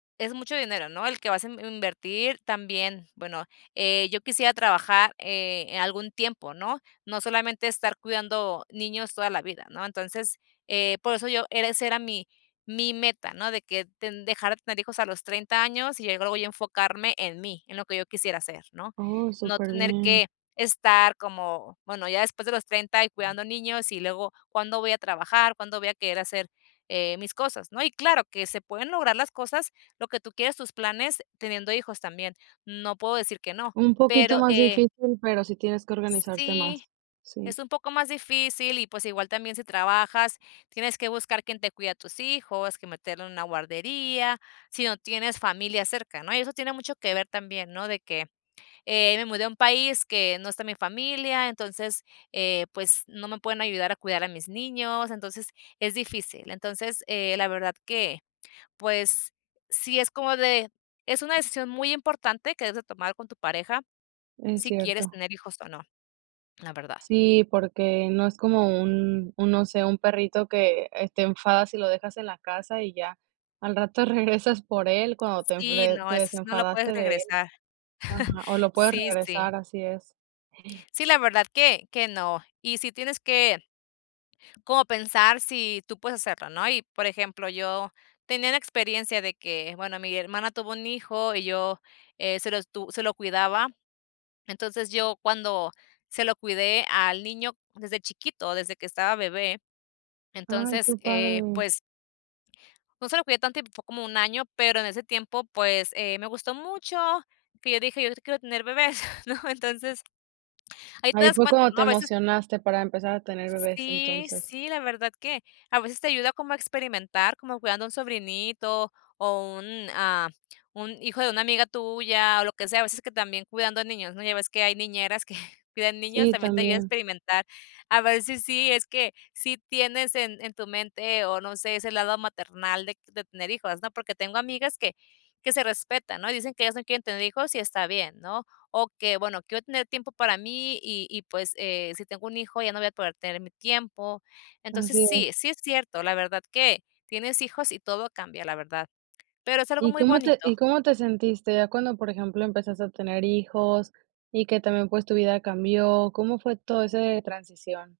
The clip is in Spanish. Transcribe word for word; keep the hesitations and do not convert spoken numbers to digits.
Es mucho dinero, ¿no?, el que vas a in invertir también, bueno, eh, yo quisiera trabajar, eh, algún tiempo, ¿no?, no solamente estar cuidando niños toda la vida, ¿no?, entonces, eh, por eso yo ese era mi mi meta, ¿no?, de que ten dejar de tener hijos a los treinta años y luego yo enfocarme en mí, en lo que yo quisiera hacer, ¿no?, Oh, no super tener bien. que estar como, bueno, ya después de los treinta y cuidando niños, y luego, ¿cuándo voy a trabajar, cuándo voy a querer hacer, eh, mis cosas, no?, y claro, que se pueden lograr las cosas, lo que tú quieres, tus planes, teniendo hijos también, no puedo decir que no. Un poquito Pero más eh difícil, pero sí tienes que organizarte sí, más, sí. es un poco más difícil y, pues igual también si trabajas, tienes que buscar quién te cuide a tus hijos, que meterlo en una guardería, sí no tienes familia cerca, ¿no?, y eso tiene mucho que ver también, ¿no?, de que, eh, me mudé a un país que no está mi familia, entonces, eh pues, no me pueden ayudar a cuidar a mis niños, entonces es difícil. Entonces, eh, la verdad que, pues sí es como de es una decisión muy importante que debes de tomar con tu pareja, Es sí quieres cierto. tener hijos o no, la verdad. Sí, porque no es como un un, no sé, un perrito que, eh, te enfadas y lo dejas en la casa y ya, al rato regresas por él, cuando te Sí, de no, te eso no lo puedes desenfadaste de él regresar. ajá, o lo puedes Sí sí. regresar, así es. Sí, la verdad que que no. Y sí tienes que como pensar sí tú puedes hacerlo, ¿no?, y, por ejemplo, yo tenía la experiencia de que, bueno, mi hermana tuvo un hijo y yo, eh, se lo estu se lo cuidaba, entonces, yo cuando se lo cuidé al niño desde chiquito, desde que estaba bebé, Ay, entonces, qué eh, padre. pues no se lo cuidé tanto, fue como un año, pero en ese tiempo, pues, eh, me gustó mucho que que yo dije, yo si quiero tener bebés, ¿no?, entonces, ahí te Ahí das fue cuenta, cuando ¿no?, te a veces emocionaste para empezar a tener bebés Sí entonces. sí, la verdad que a veces te ayuda como a experimentar, como cuidando a un sobrinito, o un a un hijo de una amiga tuya o lo que sea, a veces que también cuidando niños, ¿no?, ya ves que hay niñeras que cuidan niños, Sí, también te ayuda a también. experimentar, a ver sí sí es que sí tienes en en tu mente o no sé, ese lado maternal de de tener hijos, ¿no?, porque tengo amigas que que se respeta, ¿no?, y dicen que ellas no quieren tener hijos y está bien, ¿no?, o que, bueno, quiero tener tiempo para mí y y, pues, eh si tengo un hijo, ya no voy a poder tener mi tiempo. Entonces, Así es. sí sí es cierto, la verdad que tienes hijos y todo cambia, la verdad. Pero es algo ¿Y muy cómo te y bonito. cómo te sentiste ya cuando, por ejemplo, empezaste a tener hijos y que también, pues, tu vida cambió? ¿Cómo fue todo ese transición?